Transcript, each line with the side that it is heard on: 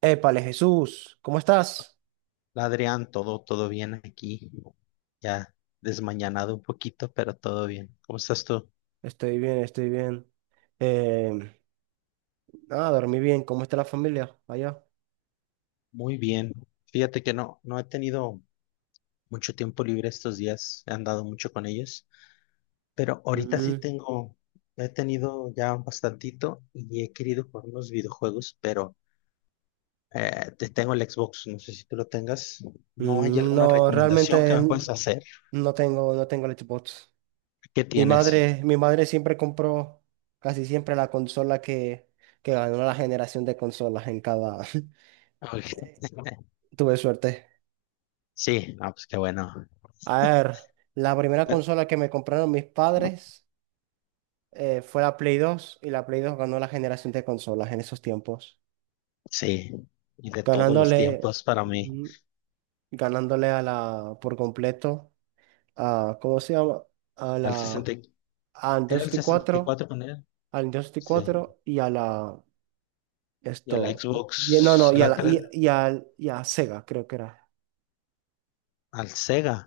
right: Épale, Jesús, ¿cómo estás?
left: Hola, Adrián, todo bien aquí, ya desmañanado un poquito, pero todo bien. ¿Cómo estás tú?
right: Estoy bien, estoy bien. Em, ah, dormí bien. ¿Cómo está la familia allá?
left: Muy bien. Fíjate que no he tenido mucho tiempo libre estos días, he andado mucho con ellos, pero ahorita sí
right: Mm,
left: tengo, he tenido ya un bastantito y he querido jugar unos videojuegos, pero te tengo el Xbox, no sé si tú lo tengas. ¿No hay alguna
right: no,
left: recomendación
right: realmente
left: que me puedes hacer?
right: no tengo Xbox.
left: ¿Qué
right: Mi
left: tienes?
right: madre, mi madre siempre compró, casi siempre, la consola que ganó la generación de consolas en cada.
left: Ok.
right: Tuve suerte.
left: Sí, no, pues qué bueno.
right: A ver, la primera consola que me compraron mis padres, fue la Play 2, y la Play 2 ganó la generación de consolas en esos tiempos.
left: Sí, y de todos los
right: Ganándole,
left: tiempos para mí.
right: ujú, ganándole a la, por completo, a, ¿cómo se llama? A
left: Al
right: la,
left: 60, y-
right: a
left: ¿Era el
right: Industry
left: sesenta y
right: cuatro
left: cuatro con él?
right: al Industry
left: Sí.
right: cuatro, y a la,
left: Y a la
right: esto, no, no,
left: Xbox,
right: y a
left: la
right: la,
left: 3,
right: y a Sega, creo que era.
left: al Sega.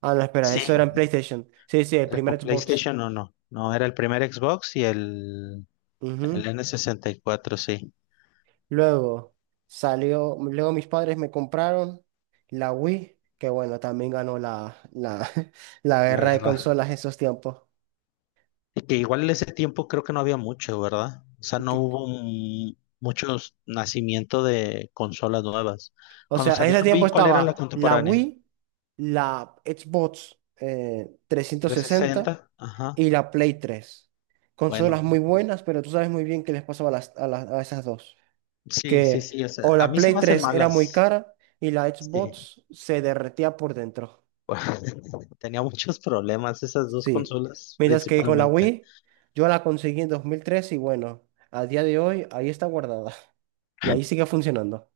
right: Ah, no, espera,
left: Sí.
right: eso era en PlayStation. Sí, sí, el
left: ¿Era con
right: primer Xbox.
left: PlayStation o no? No, era el primer Xbox y el
right: Ujú.
left: n 64. Sí.
right: Luego salió, luego mis padres me compraron la Wii, que bueno, también ganó la, la
left: La
right: guerra de
left: guerra.
right: consolas esos tiempos.
left: Y que igual en ese tiempo creo que no había mucho, ¿verdad? O sea, no hubo muchos nacimiento de consolas nuevas.
right: O
left: Cuando
right: sea, en
left: salió
right: ese
left: el
right: tiempo
left: Wii, ¿cuál era la
right: estaba la
left: contemporánea?
right: Wii, la Xbox, 360,
left: 360. Ajá.
right: y la Play 3.
left: Bueno,
right: Consolas muy buenas, pero tú sabes muy bien qué les pasaba a, a esas dos.
left: sí, sí,
right: Que
left: sí, o sea,
right: o
left: a
right: la
left: mí se
right: Play
left: me hacen
right: tres era muy
left: malas.
right: cara, y la
left: Sí,
right: Xbox se derretía por dentro.
left: tenía muchos problemas esas dos
right: Sí.
left: consolas
right: Mientras que con la
left: principalmente.
right: Wii, yo la conseguí en 2003 y, bueno, a día de hoy ahí está guardada. Y ahí sigue funcionando.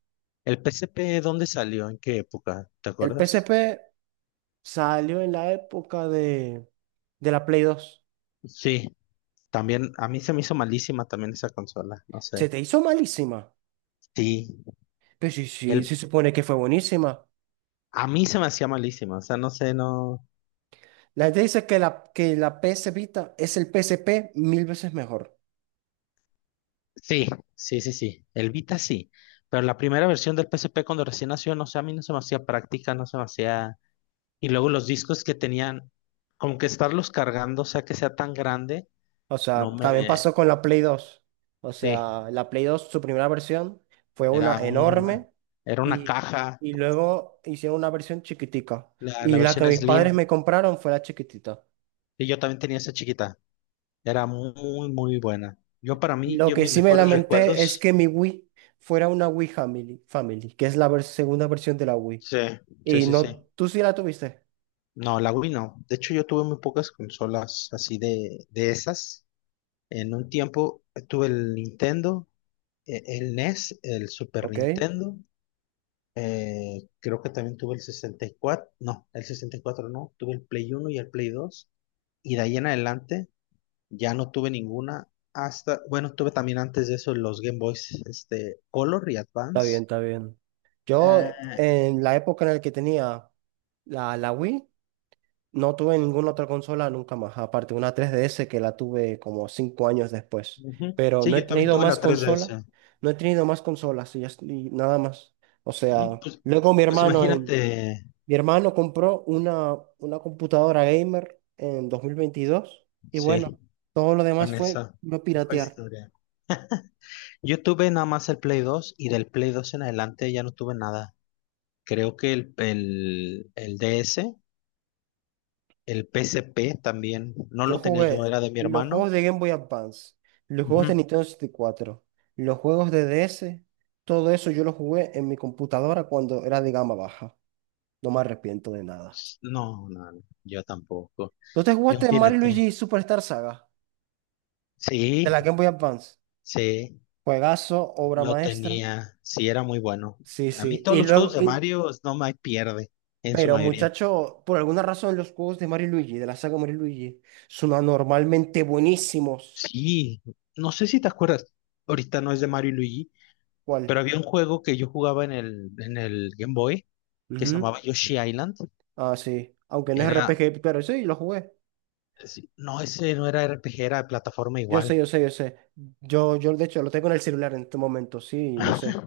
left: ¿El PSP dónde salió? ¿En qué época? ¿Te
right: El
left: acuerdas?
right: PSP salió en la época de la Play 2.
left: Sí, también a mí se me hizo malísima también esa consola, no
right: Se
left: sé.
right: te hizo malísima.
left: Sí,
right: Pero sí, sí, se
left: el
right: supone que fue buenísima.
left: a mí se me hacía malísima, o sea, no sé, no.
right: La gente dice que la PS Vita es el PSP mil veces mejor.
left: Sí, sí, sí, sí. El Vita sí, pero la primera versión del PSP cuando recién nació, no sé, a mí no se me hacía práctica, no se me hacía. Y luego los discos que tenían, como que estarlos cargando, o sea, que sea tan grande,
right: O
left: no
right: sea, también pasó
left: me.
right: con la Play 2. O
left: Sí,
right: sea, la Play 2, su primera versión, fue una
left: era una,
right: enorme,
left: era una
right: y,
left: caja,
right: y luego hicieron una versión chiquitica.
left: la
right: Y la que
left: versión
right: mis padres
left: Slim,
right: me compraron fue la chiquitita.
left: y yo también tenía esa chiquita. Era muy, muy buena. Yo para mí,
right: Lo
left: yo
right: que
left: mis
right: sí me
left: mejores
right: lamenté es
left: recuerdos,
right: que mi Wii fuera una Wii Family, Family, que es la segunda versión de la Wii.
left: sí, sí,
right: Y
left: sí,
right: no,
left: sí.
right: tú sí la tuviste.
left: No, la Wii no. De hecho, yo tuve muy pocas consolas así de esas. En un tiempo tuve el Nintendo, el NES, el Super
right: Ok, está
left: Nintendo. Creo que también tuve el 64, no, el 64 no, tuve el Play uno y el Play 2 y de ahí en adelante ya no tuve ninguna, hasta, bueno, tuve también antes de eso los Game Boys, este, Color y
right: bien,
left: Advance.
right: está bien. Yo,
left: Ah,
right: en la época en la que tenía la, Wii, no tuve ninguna otra consola nunca más, aparte de una 3DS, que la tuve como 5 años después.
left: ujú.
right: Pero
left: Sí,
right: no he
left: yo también
right: tenido
left: tuve
right: más
left: la
right: consola,
left: 3DS.
right: no he tenido más consolas, y nada más. O
left: Ujú.
right: sea,
left: Pues,
right: luego mi
left: pues
right: hermano en.
left: imagínate,
right: Mi hermano compró una, computadora gamer en 2022 y, bueno,
left: sí,
right: todo lo demás
left: con
right: fue
left: esa
right: no
left: fue
right: piratear.
left: historia. Yo tuve nada más el Play 2 y del Play 2 en adelante ya no tuve nada. Creo que el DS. El PSP también, no
right: Yo
left: lo tenía
right: jugué
left: yo, era de mi
right: los
left: hermano.
right: juegos de Game Boy Advance, los juegos de
left: Ujú.
right: Nintendo 64, los juegos de DS, todo eso yo lo jugué en mi computadora cuando era de gama baja. No me arrepiento de nada.
left: No, no, no, yo tampoco.
right: ¿Tú te
left: Yo,
right: jugaste Mario y
left: fíjate,
right: Luigi Superstar Saga de
left: sí,
right: la Game Boy Advance?
left: sí,
right: Juegazo, obra
left: lo
right: maestra.
left: tenía, sí, era muy bueno.
right: Sí,
left: A mí
right: sí.
left: todos
right: Y
left: los
right: luego,
left: juegos de Mario no me pierde, en su
right: pero
left: mayoría.
right: muchacho, por alguna razón los juegos de Mario y Luigi, de la saga Mario y Luigi, son anormalmente buenísimos.
left: Sí, no sé si te acuerdas, ahorita no es de Mario y Luigi,
right: ¿Cuál?
left: pero había un juego que yo jugaba en el Game Boy que se
right: Ujú.
left: llamaba Yoshi Island.
right: Ah, sí. Aunque no es
left: Era,
right: RPG, claro, sí, lo jugué.
left: sí, no, ese no era RPG, era de plataforma
right: Yo
left: igual.
right: sé, yo sé, yo sé. Yo de hecho lo tengo en el celular en este momento, sí, yo sé.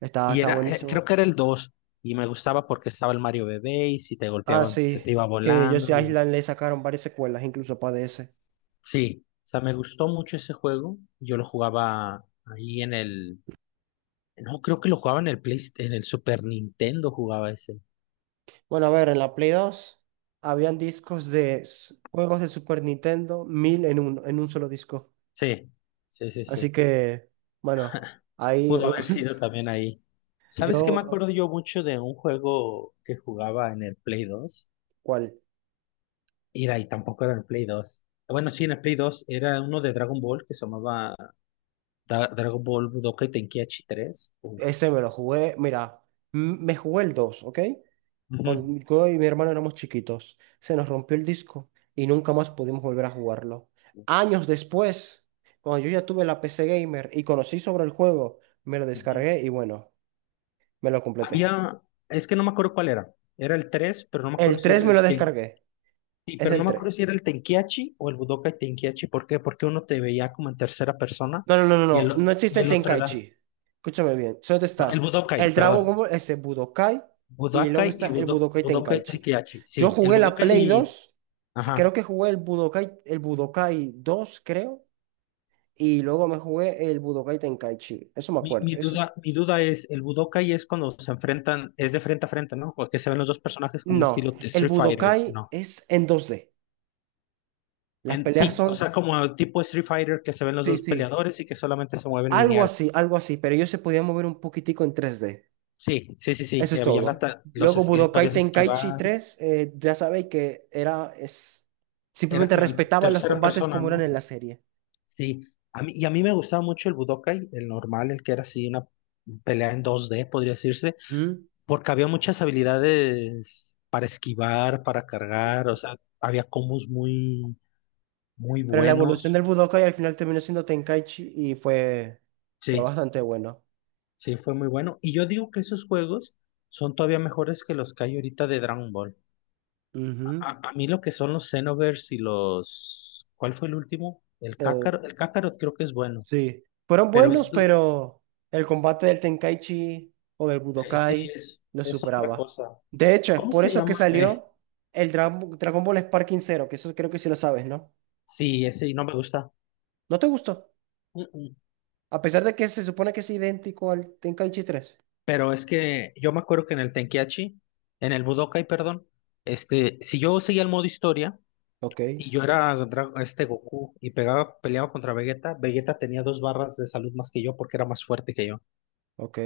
right: Está,
left: Y
right: está
left: creo
right: buenísimo.
left: que era el 2 y me gustaba porque estaba el Mario Bebé, y si te
right: Ah,
left: golpeaban, se
right: sí.
left: te iba
right: Que yo
left: volando,
right: sé,
left: y
right: Island, le sacaron varias secuelas, incluso para DS.
left: sí, o sea, me gustó mucho ese juego, yo lo jugaba ahí en el, no, creo que lo jugaba en el Play, en el Super Nintendo jugaba ese,
right: Bueno, a ver, en la Play 2 habían discos de juegos de Super Nintendo, mil en uno, en un solo disco.
left: sí, sí, sí,
right: Así
left: sí,
right: que, bueno, ahí
left: pudo
right: uno.
left: haber sido también ahí. ¿Sabes qué me
right: yo,
left: acuerdo yo mucho de un juego que jugaba en el Play dos?
right: ¿cuál?
left: Y tampoco era en el Play dos. Bueno, sí, en el Play 2 era uno de Dragon Ball que se llamaba Dragon Ball Budokai Tenkaichi 3. Uf.
right: Ese me lo jugué, mira, me jugué el 2, ¿ok?
left: Ujú,
right: Con, yo y mi hermano éramos chiquitos, se nos rompió el disco y nunca más pudimos volver a jugarlo. Años después, cuando yo ya tuve la PC Gamer y conocí sobre el juego, me lo
left: ujú.
right: descargué y, bueno, me lo completé.
left: Había, es que no me acuerdo cuál era. Era el tres, pero no me acuerdo
right: El
left: si era
right: 3 me lo descargué,
left: sí,
right: es
left: pero no
right: el
left: me acuerdo
right: 3.
left: si era el Tenkiachi o el Budokai Tenkiachi. ¿Por qué? Porque uno te veía como en tercera persona
right: No, no, no, no,
left: y
right: no. No existe
left: y
right: el
left: el otro era,
right: Tenkaichi. Escúchame bien. Solo
left: no, el
right: está
left: Budokai,
right: el Dragon
left: perdón.
right: Ball, ese Budokai, y luego
left: Budokai y
right: está el Budokai
left: Budokai
right: Tenkaichi.
left: Tenkiachi.
right: Yo
left: Sí, el
right: jugué la
left: Budokai
right: Play
left: y,
right: 2, creo
left: ajá.
right: que jugué el Budokai 2, creo, y luego me jugué el Budokai Tenkaichi. Eso me
left: Mi,
right: acuerdo.
left: mi
right: Eso...
left: duda, mi duda es, el Budokai es cuando se enfrentan, es de frente a frente, ¿no? Porque se ven los dos personajes como un
right: No,
left: estilo de
right: el
left: Street Fighter,
right: Budokai
left: ¿no?
right: es en 2D. Las peleas
left: Sí, o
right: son,
left: sea, como el tipo Street Fighter que se ven los
right: sí,
left: dos
right: sí,
left: peleadores y que solamente se mueven lineal.
right: algo así, pero ellos se podían mover un poquitico en 3D.
left: Sí, sí, sí, sí.
right: Eso es
left: Había la
right: todo.
left: ta- los
right: Luego
left: es-
right: Budokai
left: Podías
right: Tenkaichi
left: esquivar.
right: tres ya sabéis que era, es,
left: Era
right: simplemente
left: como en
right: respetaba los
left: tercera
right: combates
left: persona,
right: como eran
left: ¿no?
right: en la serie.
left: Sí. A mí me gustaba mucho el Budokai, el normal, el que era así una pelea en 2D, podría decirse,
right: ¿Mm?
left: porque había muchas habilidades para esquivar, para cargar, o sea, había combos muy, muy
right: Pero la evolución
left: buenos.
right: del Budokai al final terminó siendo Tenkaichi y fue
left: Sí,
right: bastante bueno.
left: sí, fue muy bueno. Y yo digo que esos juegos son todavía mejores que los que hay ahorita de Dragon Ball.
right: Ujú.
left: A mí lo que son los Xenoverse y los. ¿Cuál fue el último? El
right: Eh,
left: Kakarot, el Kakarot creo que es bueno,
right: sí, fueron
left: pero
right: buenos,
left: esto
right: pero el combate del Tenkaichi o del
left: sí
right: Budokai
left: es,
right: lo
left: es otra
right: superaba.
left: cosa.
right: De hecho, es
left: ¿Cómo
right: por
left: se
right: eso que
left: llama?
right: salió el Dragon Ball Sparking Zero, que eso creo que sí lo sabes, ¿no?
left: Sí, ese no me gusta.
right: ¿No te gustó?
left: Mm, mm.
right: A pesar de que se supone que es idéntico al Tenkaichi 3.
left: Pero es que yo me acuerdo que en el Tenkiachi, en el Budokai, perdón, este, si yo seguía el modo historia
right: Ok,
left: y yo era Goku y peleaba contra Vegeta, Vegeta tenía dos barras de salud más que yo porque era más fuerte que yo.
right: ok.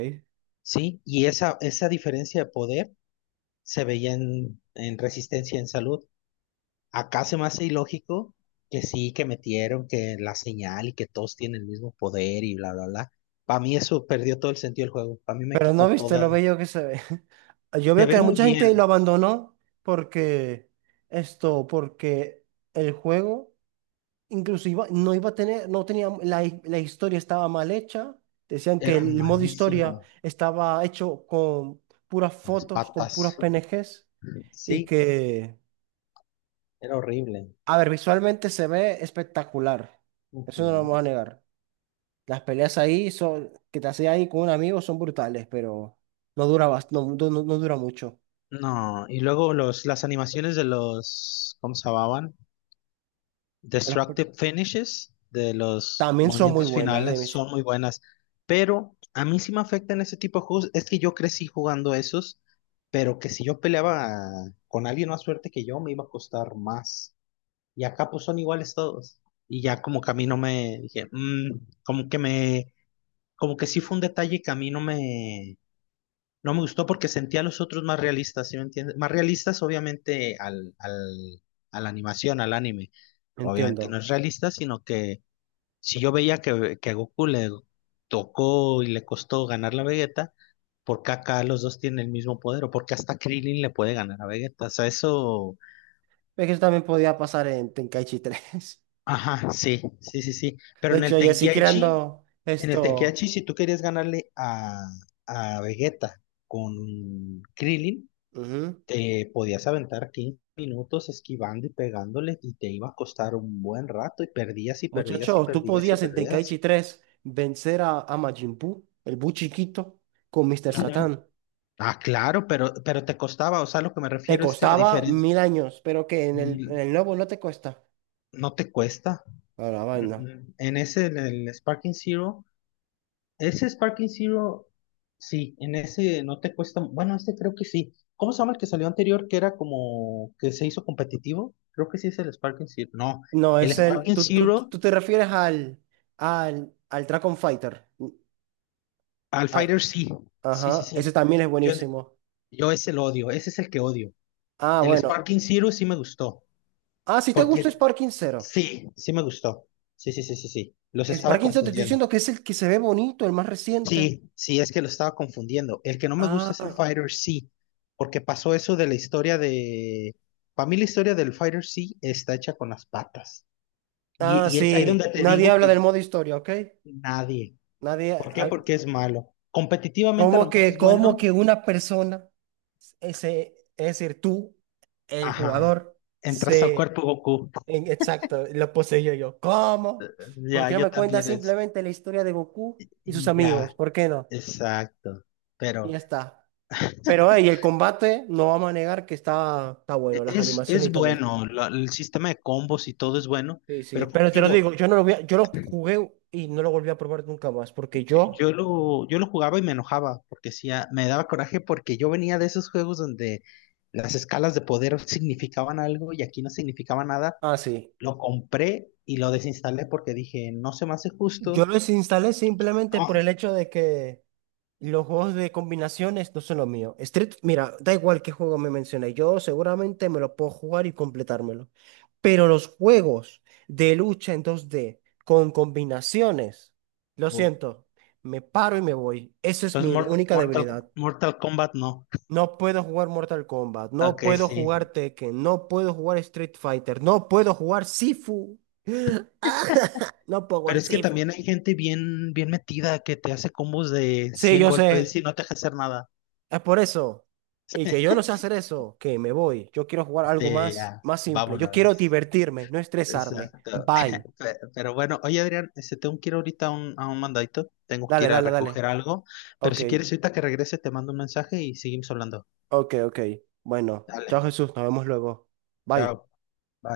left: Sí, y esa diferencia de poder se veía en Resistencia en Salud. Acá se me hace ilógico que sí, que metieron, que la señal y que todos tienen el mismo poder y bla, bla, bla. Para mí eso perdió todo el sentido del juego. Para mí me
right: Pero no
left: quitó
right: viste lo
left: toda.
right: bello que se ve. Yo
left: Se
right: veo
left: ve
right: que
left: muy
right: mucha gente lo
left: bien.
right: abandonó porque porque el juego, inclusive, no iba a tener, no tenía, la historia estaba mal hecha. Decían que
left: Era
right: el modo historia
left: malísima
right: estaba hecho con puras
left: con las
right: fotos, con
left: patas.
right: puras PNGs y
left: Sí,
right: que,
left: era horrible.
right: a ver, visualmente se ve espectacular. Eso no lo
left: Ujú.
right: vamos a negar. Las peleas ahí son, que te haces ahí con un amigo, son brutales, pero no dura, no, no, no dura mucho.
left: No, y luego las animaciones de los, ¿cómo se llamaban?
right: De las per-
left: Destructive finishes de los
right: También son muy
left: movimientos
right: buenas,
left: finales son muy buenas, pero a mí sí me afectan ese tipo de juegos. Es que yo crecí jugando esos, pero que si yo peleaba con alguien más fuerte que yo, me iba a costar más. Y acá pues son iguales todos. Y ya como que a mí no me dije, "Mm", como que sí fue un detalle que a mí no me gustó porque sentía a los otros más realistas, ¿sí me entiendes? Más realistas, obviamente, a la animación, al anime. Obviamente no
right: entiendo.
left: es realista, sino que si yo veía que a Goku le tocó y le costó ganar la Vegeta, ¿por qué acá los dos tienen el mismo poder? ¿O porque hasta Krillin le puede ganar a Vegeta? O sea, eso.
right: Es que eso también podía pasar en Tenkaichi 3.
left: Ajá, sí, sí, sí, sí. Pero
right: De
left: en
right: hecho,
left: el
right: yo sí
left: Tenkaichi,
right: creando
left: en el
right: esto.
left: Tenkaichi, si tú querías ganarle a Vegeta con Krillin.
right: Ujú.
left: Te podías aventar 15 minutos esquivando y pegándole y te iba a costar un buen rato y perdías y perdías y
right: Muchacho, tú
left: perdías y
right: podías en
left: perdías.
right: Tenkaichi 3 vencer a, Majin Buu, el Bu chiquito, con Mr.
left: Ujú.
right: Satan.
left: Ah, claro, pero te costaba, o sea, lo que me
right: Te
left: refiero es que la
right: costaba
left: diferencia
right: mil años, pero que en el,
left: mm,
right: nuevo no te cuesta.
left: no te cuesta.
right: A la vaina.
left: Mm, mm. En el Sparking Zero, ese Sparking Zero, sí, en ese no te cuesta, bueno, este creo que sí. ¿Cómo se llama el que salió anterior que era como que se hizo competitivo? Creo que sí es el Sparking Zero. No,
right: No,
left: el
right: es
left: ¿Cuál?
right: el.
left: Sparking
right: Tú, tú,
left: Zero.
right: tú te refieres al, al Dragon Fighter.
left: Al
right: Ah,
left: Fighter sí, sí, sí,
right: ajá, ese
left: sí.
right: también es
left: Yo,
right: buenísimo.
left: yo ese lo odio, ese es el que odio.
right: Ah,
left: El
right: bueno.
left: Sparking Zero sí me gustó,
right: Ah, si te gusta
left: porque
right: Sparking Zero.
left: sí, sí me gustó. Sí, sí, sí, sí, sí. Los estaba
right: Sparking Zero te estoy
left: confundiendo.
right: diciendo que es el que se ve bonito, el más reciente.
left: Sí, sí, es que lo estaba confundiendo. El que no me gusta es el
right: Ah,
left: Fighter C, porque pasó eso de la historia de. Para mí la historia del Fighter C está hecha con las patas. Y,
right: ah,
left: y es ahí
right: sí.
left: donde te
right: Nadie
left: digo
right: habla del
left: que
right: modo historia, ¿ok?
left: nadie.
right: Nadie.
left: ¿Por qué? Porque es malo. Competitivamente a lo mejor es
right: Cómo
left: bueno.
right: que una persona, ese, es decir, tú, el
left: Ajá.
right: jugador,
left: Entras al
right: se
left: cuerpo Goku.
right: Exacto, lo poseía yo? ¿Cómo? ¿Por
left: Ya,
right: qué no
left: yo
right: me cuenta
left: también es,
right: simplemente la historia de Goku y sus
left: y
right: amigos?
left: ya,
right: ¿Por qué no?
left: exacto.
right: Y ya
left: Pero
right: está. Pero, hey, el combate no vamos a negar que está
left: e-
right: bueno, las
left: es,
right: animaciones y
left: es
right: todo eso.
left: bueno, el sistema de combos y todo es bueno,
right: Sí, sí.
left: pero como
right: Pero te lo
left: digo,
right: digo, yo lo jugué y no lo volví a probar nunca más, porque yo,
left: yo lo jugaba y me enojaba, porque sí, me daba coraje porque yo venía de esos juegos donde las escalas de poder significaban algo y aquí no significaba nada.
right: ah, sí,
left: Lo compré y lo desinstalé porque dije, no se me hace
right: yo
left: justo.
right: los instalé simplemente por el hecho de que los juegos de combinaciones no son lo mío. Street, mira, da igual qué juego me menciones, yo seguramente me lo puedo jugar y completármelo. Pero los juegos de lucha en dos d con combinaciones, lo
left: No.
right: siento, me paro y me voy. Esa es
left: Entonces,
right: mi única debilidad.
left: Mortal Kombat no.
right: No puedo jugar Mortal Kombat, no
left: Ok,
right: puedo
left: sí.
right: jugar Tekken, no puedo jugar Street Fighter, no puedo jugar Sifu. Ah, no puedo
left: Pero
right: jugar
left: es que
right: Sifu.
left: también hay gente bien, bien metida que te hace combos de
right: Sí,
left: 100
right: yo
left: golpes
right: sé.
left: y no te deja hacer nada.
right: Es por eso. Y que yo no sé hacer eso, que me voy. Yo quiero jugar algo más, más simple. Yo quiero
left: Vámonos.
right: divertirme, no estresarme.
left: Exacto.
right: Bye.
left: Pero bueno, oye Adrián, este, tengo que ir ahorita a un mandadito. Tengo que
right: Dale,
left: ir a
right: dale,
left: recoger
right: dale.
left: algo. Pero
right: Ok,
left: si quieres, ahorita que regrese, te mando un mensaje y seguimos hablando.
right: ok, ok. Bueno,
left: Dale.
right: chao Jesús, nos vemos luego. Bye.
left: Chao. Bye.